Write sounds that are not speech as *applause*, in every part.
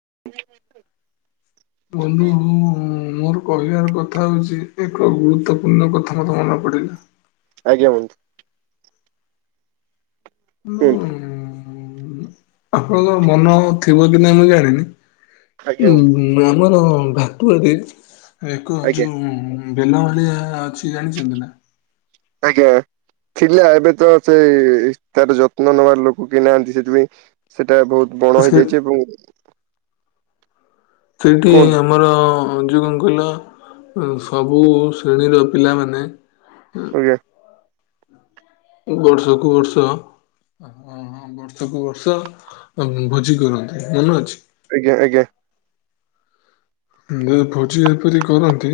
*inaudible* *unintelligible* କହିବାର କଥା ହେଉଛି ଏକ ଗୁରୁତ୍ୱପୂର୍ଣ୍ଣ କଥା ମୋତେ ମନେ ପଡ଼ିଲା। ଆଜ୍ଞା ବନ୍ଧୁ। କୁହନ୍ତୁ *unintelligible* ଆପଣଙ୍କ ମନ ଥିବ କି ନାଇ ମୁଁ ଆଜ୍ଞା ଜାଣିନି ବନ୍ଧୁ ଉମ୍ ଆମର ଭାତୁଆ ଏକ ଆଜ୍ଞା ଯୋଉ ବେଲ ଭଳିଆ ଅଛି ଜାଣିଚନ୍ତି ନା। ଆଜ୍ଞା। ଥିଲା ଏବେ ତ ସେ ତାର ଯତ୍ନ ନବାର ଲୋକ କେହି ନାହାନ୍ତି ସେଥିପାଇଁ ସେ ଏଟା ବହୁତ ବଣ ସେ ହେଇଯାଇଚି ଏବଂ ସେଇଟି କୁହନ୍ତୁ ଆମର ଅ ଯଉ କଣ କହିଲ ସବୁ ଶ୍ରେଣୀର ପିଲାମାନେ ଏଁ ଆଜ୍ଞା ବର୍ଷକୁ ବର୍ଷ ହ ହଁ ବର୍ଷକୁୁ ବର୍ଷ ଭୋଜି କରନ୍ତି ମନେ ଅଛି। ଆଜ୍ଞା ଆଜ୍ଞା। ଯଦି ଭୋଜି ଏପରି କରନ୍ତି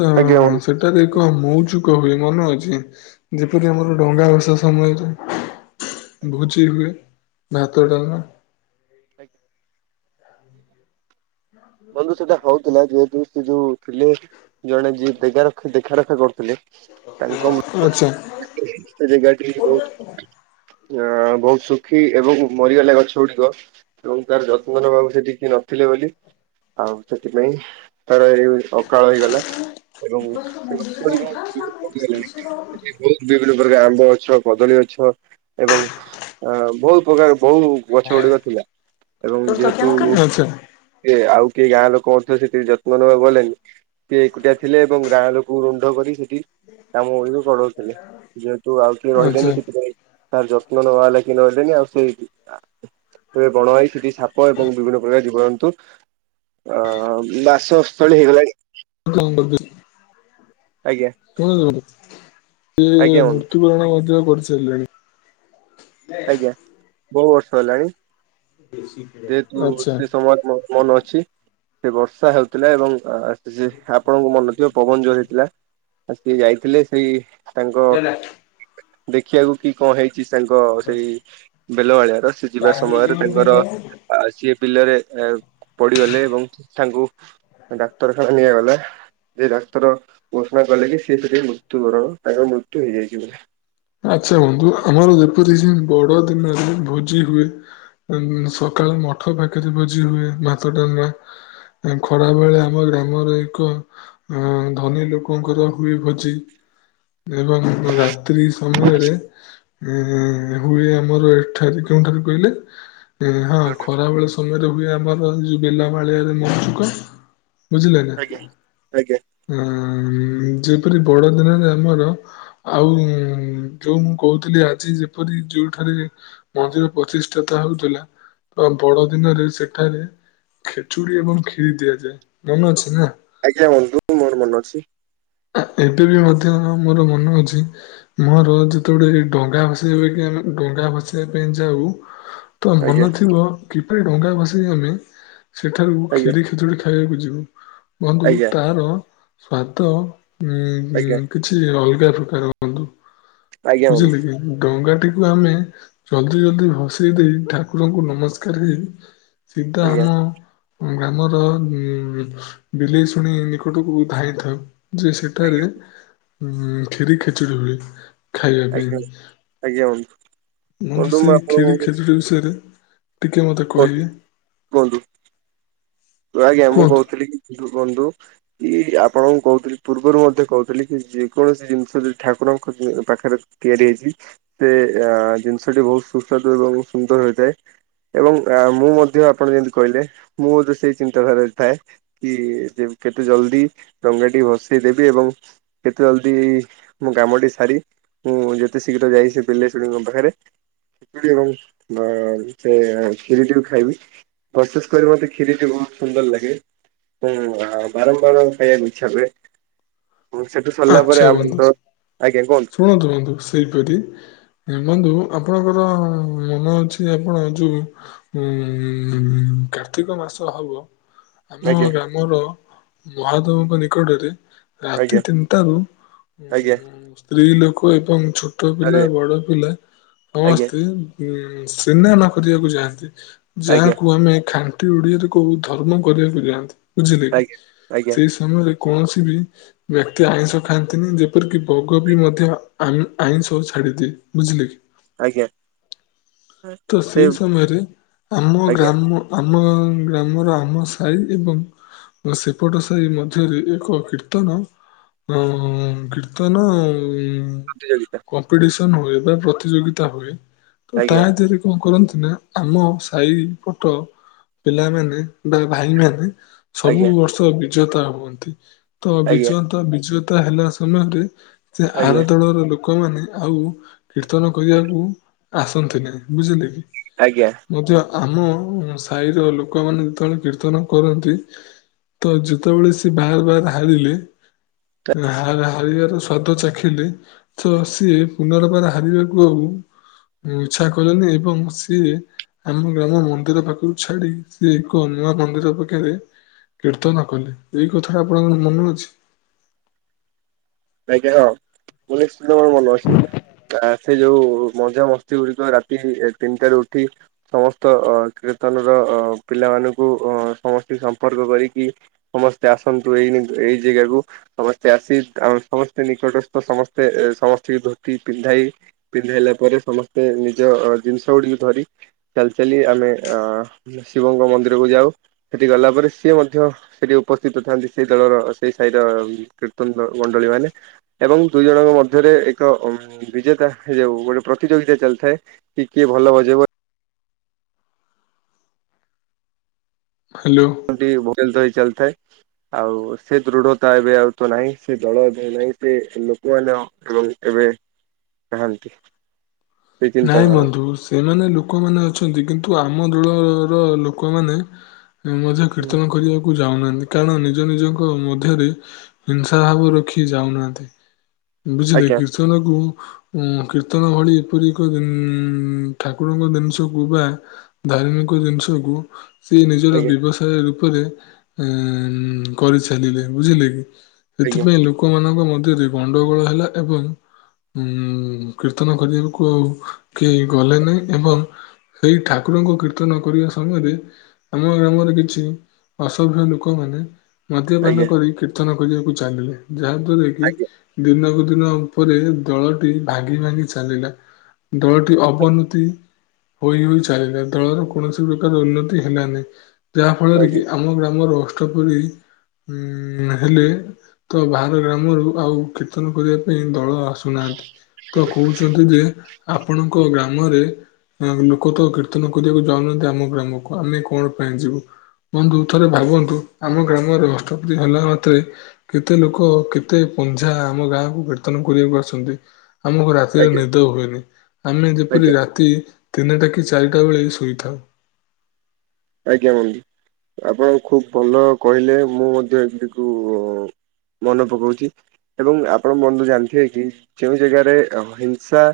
ତ ଆଜ୍ଞା ବନ୍ଧୁ। ସେଠାରେ ଏକ ମଉଜ କ‌ ହୁଏ ମନେ ଅଛି ଯେପରି ଆମର ଡଙ୍ଗା ବଷା ସମୟରେ ଆଜ୍ଞା ଭୁଜି ହୁଏ ଭାତ ଡାଳମା। ଆଜ୍ଞା ବନ୍ଧୁ ସେଟା ହଉଥିଲା ଯେହେତୁ ସେ ଯୋଉ ଥିଲେ ଜଣେ ଯିଏ ଦେଗ ଦେଖାରଖା କରୁଥିଲେ। ତାଙ୍କ ମୁ ଆଚ୍ଛା। ସେ *unintelligible* ଆଚ୍ଛା ବହୁତ ଅ ବହୁତ ଶୁଖି ଏବଂ ମରିଗଲା ଗଛ ଗୁଡିକ ଏବଂ ତାର ଯତ୍ନ ନବାକୁ ସେଠି କିଏ ଥିଲେ ବୋଲି ଆଉ ସେଥିପାଇଁ ତାର ଏଇ ଅକାଳ ହେଇଗଲା। ଏବଂ *unintelligible* ମରିଗଲାଣି ବହୁତ ବିଭିନ୍ନ ପ୍ରକାର ଆମ୍ବ ଗଛ କଦଳୀ ଗଛ ଏବଂ ବହୁତ ପ୍ରକାର ବହୁ ଗଛ ଗୁଡିକ ଥିଲା ଏବଂ ଯେହେତୁ ଆଚ୍ଛା। କି ଆଉ କିଏ ଗାଁ ଲୋକ ମଧ୍ୟ ସେଥି ଯତ୍ନ ନେବାକୁ ଗଲେନି ସିଏ ଏକୁଟିଆ ଥିଲେ ଏବଂ ଗାଁ ଲୋକ ରୁଣ୍ଡ କରିକି ଇ କାମ ଗୁଡିକୁ କରଉଥିଲେ ଯେହେତୁ ଆଉ କିଏ ରହିଲେନି ସେଥିପାଇଁ ତାର ଯତ୍ନ ନବା ହେଲା କି ନହିଲଣି ଆଉ ସେଇ ଏବେ ବଣ ହେଇ ସେଠି ସାପ ଏବଂ ବିଭିନ୍ନ ପ୍ରକାର ଜୀବ ଜନ୍ତୁ ଆ ବାସସ୍ଥଳୀ ହେଇଗଲାଣି। ଆଜ୍ଞା ଶୁଣା ଯାଉନି। ଯେ ଆଜ୍ଞା ବନ୍ଧୁ ମୃତ୍ୟୁକରଣ ଯଉ କରିସାରିଲେଣି। ଆଜ୍ଞା ବହୁ ବର୍ଷ ହେଲାଣି ଯେହେତୁ ଆଚ୍ଛା। ସେ ସମଜ ମୋ ମନ ଅଛି ସେ ବର୍ଷା ହେଉଥିଲା ଏବଂ ଆକି ଜି ଆପଣଙ୍କ ମନେଥିବ ପବନ ଯୋଉ ହେଇଥିଲା। ଆ ସିଏ ଯାଇଥିଲେ ସେଇ ତାଙ୍କ ଦେଖିବାକୁ କି କଣ ହେଇ ଛି ତାଙ୍କ ସେଇ ବେଲବାଳିଆର ସେ ଯିବା ସମୟରେ ତାଙ୍କର ଆ ସିଏ ବିଲରେ ପଡିଗଲେ ଏବଂ ତାଙ୍କୁ ଡାକ୍ତରଖାନା ନିଆଗଲା। ଯେ ଡାକ୍ତର ଘୋଷଣା କଲେ କି ସେି ସେଥିରେ ମୃତ୍ୟୁବରଣ ତାଙ୍କର ମୃତ୍ୟୁ ହେଇଯାଇଚି ପୁରା। ଆଚ୍ଛା ବନ୍ଧୁ ଆମର ଯେପରି ସେ ବଡ ଦିନ ହେଲେ ଭୋଜି ହୁଏ। ଉ ସକାଳେ ମଠ ପାଖରେ ଭୋଜି ହୁଏ ଭାତ ଡ଼ାଲ୍ମା। ଖରାା ବେଳେ ଆମ ଗ୍ରାମର ଏକ ଅ ଧନୀ ଲୋକଙ୍କର ହୁଏ ଭୋଜି। ଏବଂ ରାତ୍ରି ସମୟରେ ଉ ହୁଏ ଆମର ଏଠାରେ କଉଠାରେ କହିଲେ ହଁ ଖରାବେଳ ସମୟରେ ହୁଏ ଆମର ଏ ଯୋଉ ବେଲା ମାଳିଆରେ ମଜୁକ ବୁଝିଲେ ନା ଆଜ୍ଞା ଆଜ୍ଞା ଆ ଏପରି ବଡ ଦିନରେ ଆମର ଆଉ ଯୋଉ ମୁଁ କହୁଥିଲି ଆଜି ଯେପରି ଯୋଉଠାରେ ମନ୍ଦିର ପ୍ରତିଷ୍ଠାତା ହଉଥିଲା ବଡ ଦିନରେ ସେଠାରେ ଖେଚୁଡି ଏବଂ କ୍ଷିରି ଦିଆଯାଏ, ମନେ ଅଛି ନା? ଆଜ୍ଞା ବନ୍ଧୁ ମୋର ମନେ ଅଛି। *unintelligible* ମୋର ମନେ ଅଛି ମୋର ଯେତେବେଳେ ଡଙ୍ଗା ଭସେଇବା ପାଇଁ ଆମେ ଡଙ୍ଗା ଭସେଇିବା ପାଇଁ ଯାଉ ତ ଆଜ୍ଞା ମନେ ଥିବ କିପରି ଡଙ୍ଗା ଭସେଇ ଆମେ ସେଠାରୁ ଆଜ୍ଞା ଖିରି ଖେଚଡ଼ି ଖାଇବାକୁ ଯିବୁ। ବନ୍ଧୁ ଆଜ୍ଞା ତାର ସ୍ଵାଦ ଉ - ଉ ଆଜ୍ଞା କିଛି ଅଲଗା। *unintelligible* ବନ୍ଧୁ ଆଜ୍ଞା ବନ୍ଧୁ ବୁଝିଲେକି ଡଙ୍ଗା ଟିକୁ ଆମେ ଜଲ୍ଦି ଜଲ୍ଦି ଭସେଇ ଦେଇ ଠାକୁରଙ୍କୁ ନମସ୍କାର ହେଇ ସିଧା ଆଜ୍ଞା ଆମ ଗ୍ରାମର ଉ ବିଲେଇଶୁଣି ନିକଟକୁ ଧାଇଁଥାଉ। ଯେ ସେଠାରେ ଆଜ୍ଞା ଉଁ ଖିରି ଖେଚୁଡି ହୁଏ। ଖାଇବା ଆଜ୍ଞା। ପାଇଁ। ଆଜ୍ଞା ମୁଁ ତ ବନ୍ଧୁ ବନ୍ଧୁ ସେଇ ଖିରି ଆପଣଙ୍କୁ ଖେଚୁଡ଼ି ବିଷୟରେ ଟିକେ ମତେ କୁହନ୍ତୁ କହିବେ। କୁହନ୍ତୁ ଆଜ୍ଞା ମୁଁ କୁହନ୍ତୁ କହୁଥିଲି କି ବନ୍ଧୁ କି ଆ ଆପଣଙ୍କୁ କହୁଥିଲି ପୂର୍ବରୁ ମଧ୍ୟ କହୁଥିଲି କି ଯେକୌଣସି ଜିନିଷ ଯଦି ଠାକୁରଙ୍କ ପାଖରେ ତିଆରି ହେଇଚି ସେ ଅ ଜିନିଷଟି ବହୁତ ସୁସ୍ୱାଦୁ ଏବଂ ସୁନ୍ଦର ହୋଇଥାଏ। ଏବଂ ମୁଁ ମଧ୍ୟ ଆପଣ ଯେମିତି କହିଲେ ମୁଁ ମଧ୍ୟ ସେଇ ଚିନ୍ତାଧାରା ରେ ଥାଏ। କି କେତେ ଜଲଦି ଡଙ୍ଗାଟି ଭସେଇ ଦେବି ଏବଂ କେ ଜଲ୍ଦି ମୋ କାମଟି ସାରି। ମୁଁ ଯେତେ ଶୀଘ୍ର ଯାଇ ସେ ବିଲେଇଶୁଣି ଙ୍କ ପାଖରେ ଏବଂ ସେ କ୍ଷୀରି ଟିକୁ ଖାଇବି। ବିଶେଷ କରି ମତେ କ୍ଷିରଟି ବହୁ ସୁନ୍ଦର ଲାଗେ। ଓ ବାରମ୍ବାର ଖାଇବାକୁ ଇଛା ହୁଏ। ଏବଂ ସେଠୁ ସରିଲା ପରେ ଆଚ୍ଛା ଆମ ବନ୍ଧୁ। ତ ଆଜ୍ଞା କୁହନ୍ତୁ ଶୁଣନ୍ତୁ ବନ୍ଧୁ ସେଇପରି ଉଁ ବନ୍ଧୁ ଆପଣଙ୍କର ମନ ଅଛି ଆପଣ ଯୋଉ ଉଁ କାର୍ତ୍ତିକ ମାସ ହବ। ଆମ ଆଜ୍ଞା ଗ୍ରାମର ମହାଦେବଙ୍କ ନିକଟରେ ରାତି ଆଜ୍ଞା ତିନି ଟାରୁ ଆଜ୍ଞା ଉଁ ସ୍ତ୍ରୀ ଲୋକ ଏବଂ ଛୋଟ ପିଲା ଆଜ୍ଞା ବଡ଼ ପିଲା ଆଜ୍ଞା ସମସ୍ତେ ଉଁ ସିନାନ କରିବାକୁ ଯାଆନ୍ତି। ଆଜ୍ଞା ଯାହାକୁ ଆମେ ଖା ଣ୍ଟି ଓଡ଼ିଆରେ କହୁ ଧର୍ମ କରିବାକୁ ଯାଆନ୍ତି ବୁଝିଲେ କି। ଆଜ୍ଞା। ଆଜ୍ଞା ସେଇ ସମୟରେ କୌଣସି ବି ବ୍ୟକ୍ତି ଆଇଁଷ ଖାଆନ୍ତିନି। ଯେପରିକି ବଗ ବି ମଧ୍ୟ ଆଇଁ ଆଇଁଷ ଛାଡ଼ି ଦିଏ। ବୁଝିଲ କି? ଆଜ୍ଞା। ତ ସେ ସେଇ ସମୟରେ ଆମ ଆଜ୍ଞା ଗ୍ରାମ ଆମ ଗ୍ରାମର ଆମ ସାହି ଏବଂ ସେପଟ ସାହି ମଧ୍ୟରେ ଏକ କୀର୍ତ୍ତନ ଅ କୀର୍ତ୍ତନ ଉଁ ପ୍ରତିଯୋଗିତା କମ୍ପିଟିସନ ହୁଏ ବା ପ୍ରତିଯୋଗିତା ହୁଏ ତା ଆଜ୍ଞା ଦେହରେ କଣ କରନ୍ତି ନା ଆମ ସାହି ପଟ ପିଲାମାନେ ବା ଭାଇମାନେ ସବୁ ଆଜ୍ଞା ବର୍ଷ ବିଜେତା ହୁଅନ୍ତି। ତ ଆଜ୍ଞା ବିଜତା ବିଜେତା ହେଲା ସମୟରେ ସେ ଆର ଆଜ୍ଞା ଦଳର ଲୋକମାନେ ଆଉ କୀର୍ତ୍ତନ କରିବାକୁ ଆସନ୍ତିନି। ବୁଝିଲେ କି? ଆଜ୍ଞା। ଆମ ସାହିର ଲୋକମାନେ ଯେତେବେଳେ କୀର୍ତ୍ତନ କରନ୍ତି ତ ଯେତେବେଳେ ସେ ବାର ବାର ହାରିଲେ ହା ହାର ହାରିବାର ସ୍ଵାଦ ଚାଖିଲେ ତ ଆଜ୍ଞା ସିଏ ପୁନର ବାର ହାରିବାକୁ ଆଉ ଇଚ୍ଛା କଲେନି ଏବଂ ସିଏ ଆମ ଗ୍ରାମ ମନ୍ଦିର ପାଖକୁ ଛାଡ଼ି ସିଏ ଏକ ନୂଆ ମନ୍ଦିର ପାଖେ ରେ କୀର୍ତ୍ତନ କଲେ। ଏଇ କଥାଟା ଆପଣଙ୍କର ମନେ ଅଛି? ଆଜ୍ଞା ହଁ। *unintelligible* ମୋର ମନେ ଅଛି। ସେ ଯୋଉ ମଝା ମସ୍ତି ଗୁଡ଼ିକ ରାତି ତିନିଟାରୁ ଉଠି ସମସ୍ତ ଅ କୀର୍ତ୍ତନ ର ଅ ପିଲାମାନଙ୍କୁ ସମସ୍ତେ ସମ୍ପର୍କ କରିକି ସମସ୍ତେ ଆସନ୍ତୁ ଏଇ ଏଇ ଜା ଗା କୁ ସମସ୍ତେ ଆସି ତା ସମସ୍ତେ ନିକଟସ୍ଥ ସମସ୍ତେ ସମସ୍ତଙ୍କୁ ଧୋତି ପିନ୍ଧାଇ, ପିନ୍ଧାଇଲା ପରେ ସମସ୍ତେ ନିଜ ଜିନିଷ ଗୁଡ଼ିକୁ ଧରି ଚାଲି ଚାଲି ଆମେ ଆ ଶିବଙ୍କ ମନ୍ଦିରକୁ ଯାଉ। ସେଠି ଗଲା ପରେ ସିଏ ମଧ୍ୟ ସେଠି ଉପସ୍ଥିତ ଥାନ୍ତି ସେଇ ଦଳର ସେଇ ସାହିର କୀର୍ତ୍ତନ ଦଳ ମଣ୍ଡଳୀମାନେ। ଏବଂ ଦୁଇ ଜଣଙ୍କ ମଧ୍ୟରେ ଏକ ଉଁ ବିଜେତା ଯୋଉ ଗୋଟେ ପ୍ରତିଯୋଗିତା ଚାଲିଥାଏ। କି କିଏ ଭଲ ବଜେଇବ। ହ୍ୟାଲୋ *unintelligible* ଚାଲିଥାଏ ଆଉ ସେ ଦୃଢ଼ତା ଏବେ ଆଉ ତ ନାହିଁ ସେ ଦଳ ଏବେ ନାହିଁ ସେ ଲୋକମାନେ ଏବଂ ଏବେ ନାହାନ୍ତି। ସେ ନାଇଁ ଚିନ୍ତାଧାରା ବନ୍ଧୁ ସେମାନେ ଲୋକମାନେ ଅଛନ୍ତି କିନ୍ତୁ ଆ ଆମ ଦଳ ର ଲୋକମାନେ ମଧ୍ୟ କୀର୍ତ୍ତନ କରିବାକୁ ଯାଉନାହାନ୍ତି। କାରଣ ନିଜ ନିଜଙ୍କ ମଧ୍ୟରେ ହିଂସା ଭାବ ରଖି ଯାଉନାହାନ୍ତି। ବୁଝିଲେ ଆଜ୍ଞା କୀର୍ତ୍ତନ କୁ ଉଁ କୀର୍ତ୍ତନ ଭଳି ପରିକ ଠାକୁରଙ୍କ ଜିନିଷକୁ ବା ଧାର୍ମିକ ଜିନିଷକୁ ସିଏ ନିଜର ଆଜ୍ଞା ବ୍ୟବସାୟ ରୂପରେ ଉଁ କରିଚାଲିଲେ ବୁଝିଲେ କି? ଆଜ୍ଞା ସେଥିପାଇଁ ଲୋକମାନଙ୍କ ମଧ୍ୟ ଧ୍ୟ ରେ ଗଣ୍ଡଗୋଳ ହେଲା ଏବଂ ଉଁ କୀର୍ତ୍ତନ କରିବାକୁ କୁ କେହି ଗଲେନି ଏବଂ ସେଇ ଠାକୁରଙ୍କୁ କୀର୍ତ୍ତନ କରିବା ସମୟରେ ଆମ ଗ୍ରାମରେ କିଛି ଅସଭ୍ୟ ଲୋକମାନେ ମଦ୍ୟପାନ ଆଜ୍ଞା କରି କୀର୍ତ୍ତନ କରିବାକୁ ଚାଲିଲେ ଯାହା ଦ୍ଵାରା କି ଆଜ୍ଞା ଦିନକୁ ଦିନ ଉପରେ ଦଳଟି ଭାଙ୍ଗି ଭାଙ୍ଗି ଚାଲିଲା ଦଳଟି ଅବନତି ହୋଇ ହୋଇ ଚାଲିିଲା ଦଳର କୌଣସି ପ୍ରକାର ଉନ୍ନତି ହେଲାନି। ଯାହା ଫଳରେ କି ଆଜ୍ଞା ଆମ ଗ୍ରାମର ଅଷ୍ଟପରୀ ଉଁ ହେଲେ ତ ବାହାର ଗ୍ରାମରୁ ଆଉ କୀର୍ତ୍ତନ କରିବା ପାଇଁ ଦଳ ଆସୁନାହାନ୍ତି। ତ କହୁଛନ୍ତି ଯେ ଆପଣଙ୍କ ଗ୍ରାମରେ ଲୋକ ତ କୀର୍ତ୍ତନ କରିବାକୁ ଯାଉନାହାନ୍ତି ଆମ ଗ୍ରାମକୁ ଆମେ କଣ ପାଇଁ ଯିବୁ। ବନ୍ଧୁ ଥରେ ଭାବନ୍ତୁ ଆମ ଗ୍ରାମରେ ଅଷ୍ଟପରି ହେଲା ମାତ୍ରେ କେତେ ଲୋକ କେତେ ପଞ୍ଝା ଆମ ଗାଁକୁ କୀର୍ତ୍ତନ କରିବାକୁ ଆସନ୍ତି। ଆମକୁ ରାତିରେ ଆଜ୍ଞା ନିଦ ହୁଏନି ଆମେ ଆଜ୍ଞା ଯେପରି ରାତି ତିନିଟା କି ଚାରିଟା ବେଳେ ଶୋଇଥାଉ। ଆଜ୍ଞା ମୁଣ୍ଡି। ଆପଣ ଖୁବ ଭଲ କହିଲେ ମୁଁ ମଧ୍ୟ ଏଗୁଡିକୁ ମନେ ପକାଉଛି ଏବଂ ଆପଣ ବନ୍ଧୁ ଜାଣିଥିବେ କି ଯେଁଉ ଜାଗାରେ ହିଂସା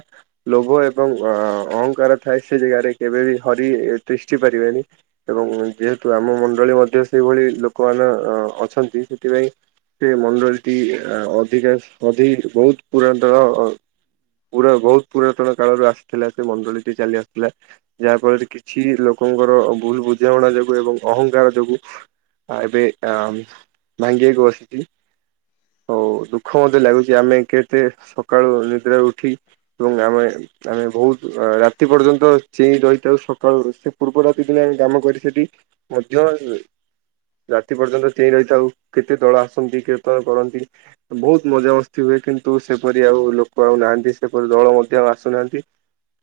ଲୋଭ ଏବଂ ଅହଙ୍କାର ଥାଏ ସେ ଜାଗାରେ କେବେ ବି ହରି ତ୍ରିଷ୍ଠି ପାରିବେନି। ଏବଂ ଯେହେତୁ ଆମ ମଣ୍ଡଳୀ ମଧ୍ୟ ସେଇଭଳି ଲୋକମାନେ ଅଛନ୍ତି ସେଥିପାଇଁ ସେ ମଣ୍ଡଳୀଟି ଅଧିକା ଅଧିକ ବହୁତ ପୁରାତନ ପୁରା ବହୁତ ପୁରାତନ କାଳରୁ ଆସିଥିଲା ସେ ମଣ୍ଡଳୀଟି ଚାଲି ଆସିଥିଲା ଯାହା ଫଳରେ କିଛି ଲୋକ ଲୋକଙ୍କର ଭୁଲ ବୁଝାମଣା ଯୋଗୁ ଏବଂ ଅହଂଙ୍କାର ଯୋଗୁ ଆ ଏବେ ଆ ଭାଙ୍ଗିବାକୁ ବସିଚି। ହୋଉ ଦୁଃଖ ମତେ ଲାଗୁଛି ଆମେ କେତେ ସକାଳୁ ନିଦ୍ରାରେ ଉଠି ଏବଂ ଆମେ ଆମେ ବହୁତ ରାତି ପର୍ଯ୍ୟନ୍ତ ଚେଇଁ ରହିଥାଉ ସକାଳୁ ସେ ପୂର୍ବ ରାତି ଦିନ ଆମେ କାମ କରି ସେଠି ମଧ୍ୟ ରାତି ପର୍ଯ୍ୟନ୍ତ ଚେଇଁ ରହିଥାଉ କେତେ ଦଳ ଆସନ୍ତି କୀର୍ତ୍ତନ କରନ୍ତି ବହୁତ ମଜାମସ୍ତି ହୁଏ। ବେ କିନ୍ତୁ ସେପରି ଆଉ ଲୋକ ଆଉନାହାନ୍ତି ସେପରି ଦଳ ମଧ୍ୟ ଆସୁନାହାନ୍ତି।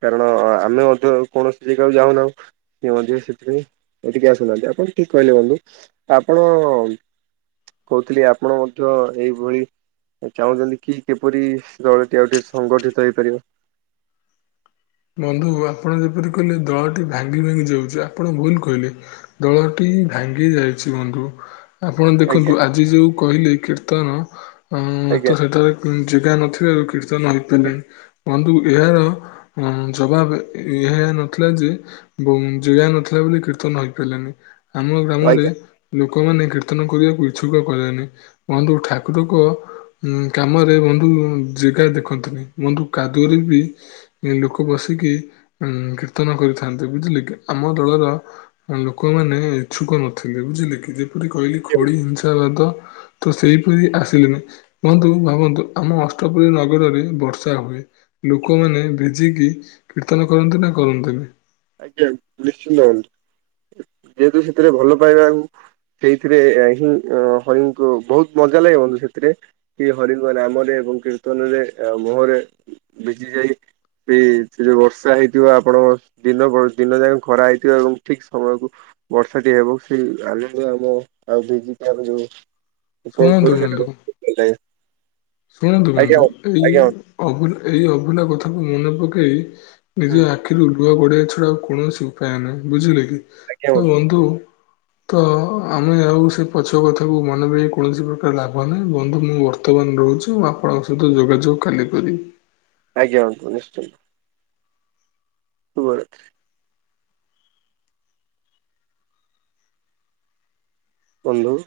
କାରଣ ଆମେ ମଧ୍ୟ କୌଣସି ଜାଗାକୁ ଯାଉନାହୁଁ ସେ ମଧ୍ୟ ସେଥିପାଇଁ ଏଠିକି ଆସୁନାହାନ୍ତି ଆପଣ ଠିକ୍ କହିଲେ ବନ୍ଧୁ ଆପଣ କହୁଥିଲି ଆପଣ ମଧ୍ୟ ଏଇଭଳି ଚାହୁଁଛନ୍ତି କି କିପରି ଦଳଟି ଆଉ ଟିକେ ସଂଗଠିତ ହେଇପାରିବ? *inaudible* ବନ୍ଧୁ ଆପଣ ଯେପରି କହିଲେ ଦଳଟି ଭାଙ୍ଗିଭାଙ୍ଗି ଯାଉଛି ଆପଣ ଭୁଲ କହିଲେ ଦଳଟି ଭାଙ୍ଗି ଯାଇଛି ବନ୍ଧୁ ଆପଣ ଆଜ୍ଞା ଦେଖନ୍ତୁ ଆଜି ଯୋଉ କହିଲେ କୀର୍ତ୍ତନ ଅ ଆଜ୍ଞା ତ ସେଠାରେ ଜେଗା ନଥିଲା ଆଉ କୀର୍ତ୍ତନ ହେଇପାରିଲେଣି ବନ୍ଧୁ ଏହାର ଅ ଜବାବ ଏହା ନଥିଲା ଯେ ଜେଗା ନଥିଲା ବୋଲି କୀର୍ତ୍ତନ ହେଇପାରିଲାନି। ଆମ ଗ୍ରାମରେ ଆଜ୍ଞା ଲୋକ ଲୋକମାନେ କୀର୍ତ୍ତନ କରିବାକୁ ଇଛୁକ କଲେନି ବନ୍ଧୁ ଠାକୁରକ ଉଁ କାମରେ ବନ୍ଧୁ ଜାଗା ଦେଖନ୍ତିନି ବନ୍ଧୁ କାଦୁଅରେ ବି ଉଁ ଲୋକୋ ବସିକି ଉଁ କୀର୍ତ୍ତନ କରିଥାନ୍ତେ ବୁଝିଲେ କି ଆମ ଦଳର ଉଁ ଲୋକୋ ମାନେ ଇଛୁକ ନଥିଲେ ବୁଝିଲେ କି ଯେପରି କହିଲି ଖୋଡି ହିଂସାବାଦ ତ ସେଇପରି ଆସିଲେନି ବନ୍ଧୁ ଭାବନ୍ତୁ ଆମ ଅଷ୍ଟପରି ନଗରରେ ବର୍ଷା ହୁଏ। ଲୋକୋମାନେ ଭିଜିକି କୀର୍ତ୍ତନ କରନ୍ତି ନା କରନ୍ତିନି? ଆଜ୍ଞା ନିଶ୍ଚିନ୍ତ ହୁଅନ୍ତି ଯେହେତୁ ସେଥିରେ ଭଲ ପାଇବାକୁ ସେଇଥିରେ ହିଁ ହରିଙ୍କୁ ବୋହୁତ ମଜା ଲାଗେ ବନ୍ଧୁ ସେଥିରେ କି ହରିଙ୍କ ନାମରେ ଏବଂ କୀର୍ତ୍ତନରେ ଏଁ ମୋହୋରେ ଭିଜି ଯାଇ ବି ସେ ଯୋଉ ବର୍ଷା ହେଇଥିବ ଆପଣଙ୍କର ଦିନ ଗଣ ଦିନ ଯାକ ଖରା ହେଇଥିବ ଏବଂ ଠିକ ସମୟକୁ ବର୍ଷାଟି ହେବ ସେଇ ଆନନ୍ଦ ଆମ ଶୁଣନ୍ତୁ ବନ୍ଧୁ *unintelligible* ଶୁଣନ୍ତୁ ଆଜ୍ଞା ବନ୍ଧୁ ଏଇ ଆଜ୍ଞା ବନ୍ଧୁ ହୁଁ ଅଭୁଲା ଏଇ ଅଭୁଲା କଥାକୁ ମନେ ପକେଇ। ନିଜ ଆଖିରୁ ଲୁହ ଗଢେଇବା ଛଡା ଆଉ କୌଣସି ଉପାୟ ନାହିଁ ବୁଝିଲେ କି। ତ ବନ୍ଧୁ। ତ ଆମେ ଆଉ ସେ ପଛ କଥାକୁ ମନେ ପକେଇ କୌଣସି ପ୍ରକାର ଲାଭ ନାହିଁ ବନ୍ଧୁ ମୁଁ ବର୍ତ୍ତମାନ ରୋହୁ ଛି ମୁଁ ଆପଣଙ୍କ ସହିତ ଯୋଗାଯୋଗ କାଲି କରିବି। ଆଜ୍ଞା ବନ୍ଧୁ ନିଶ୍ଚିନ୍ତ। ଶୁଭରାତ୍ରି। ବନ୍ଧୁ।